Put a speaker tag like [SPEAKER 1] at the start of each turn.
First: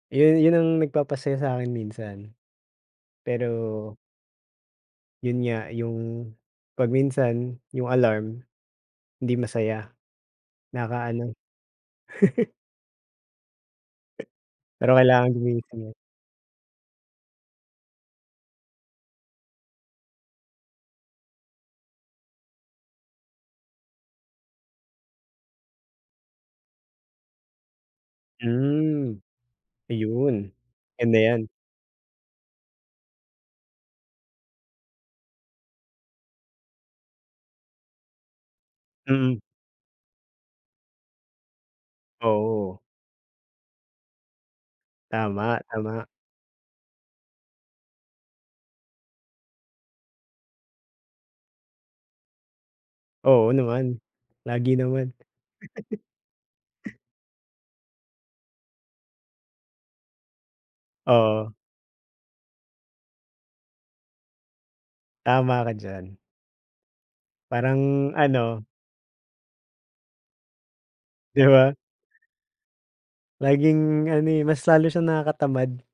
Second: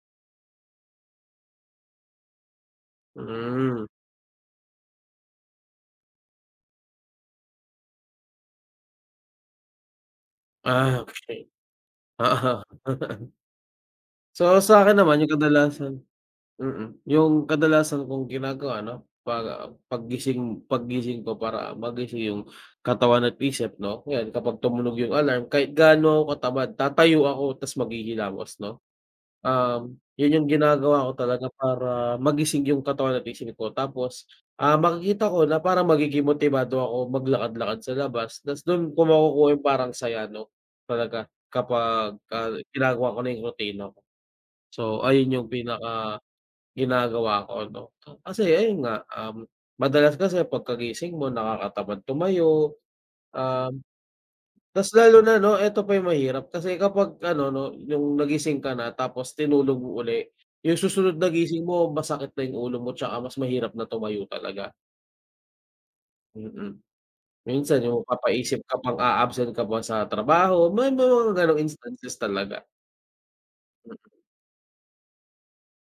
[SPEAKER 1] Yun, yun ang nagpapasaya sa'kin minsan.
[SPEAKER 2] Hmm.
[SPEAKER 1] Pero yun nga yung, pag minsan yung alarm, hindi masaya,
[SPEAKER 2] Ah,
[SPEAKER 1] nakaka-ano.
[SPEAKER 2] okey. Oo. So sa'kin
[SPEAKER 1] Pero
[SPEAKER 2] naman
[SPEAKER 1] kailangan
[SPEAKER 2] yung
[SPEAKER 1] gumising.
[SPEAKER 2] kadalasan mm, yung kadalasan kong ginagawa 'no pag pag gising paggising ko para magising yung katawan at isip 'no 'yan kapag tumunog yung alarm kahit gaano katamad tatayo ako ta's maghihilamos 'no.
[SPEAKER 1] Hmm.
[SPEAKER 2] Um, yun yung
[SPEAKER 1] Ayun,
[SPEAKER 2] ginagawa ko
[SPEAKER 1] ganda
[SPEAKER 2] talaga
[SPEAKER 1] yan.
[SPEAKER 2] para magising yung katawan at isip ko, tapos, ah, makikita ko na parang magiging motibado ako maglakad-lakad sa labas ta's do'n ko
[SPEAKER 1] Mm.
[SPEAKER 2] makukuha yung parang saya 'no, talaga kapagka
[SPEAKER 1] Oo.
[SPEAKER 2] ginagawa ko na yung rutina ko. So ayun yung
[SPEAKER 1] Tama, tama.
[SPEAKER 2] pinaka, ginagawa ko 'no kasi ayun nga, um madalas kasi pagkagising mo nakakatamad tumayo.
[SPEAKER 1] Oo
[SPEAKER 2] Um,
[SPEAKER 1] naman, lagi
[SPEAKER 2] ta's
[SPEAKER 1] naman.
[SPEAKER 2] lalo na 'no eto pa yung mahirap kasi kapag ano 'no yung nagising ka na tapos tinulog mo uli, yung susunod na
[SPEAKER 1] Oo.
[SPEAKER 2] gising mo masakit na yung ulo mo 'tsaka mas mahirap na tumayo talaga.
[SPEAKER 1] Tama ka diyan.
[SPEAKER 2] Mm. Minsan yung
[SPEAKER 1] Parang,
[SPEAKER 2] papaisip
[SPEAKER 1] ano
[SPEAKER 2] ka pang aa-absent ka pa sa trabaho, may mga
[SPEAKER 1] 'Di
[SPEAKER 2] ganong
[SPEAKER 1] ba?
[SPEAKER 2] instances talaga. Mm.
[SPEAKER 1] Laging ano, eh, mas lalo siyang nakakatamad.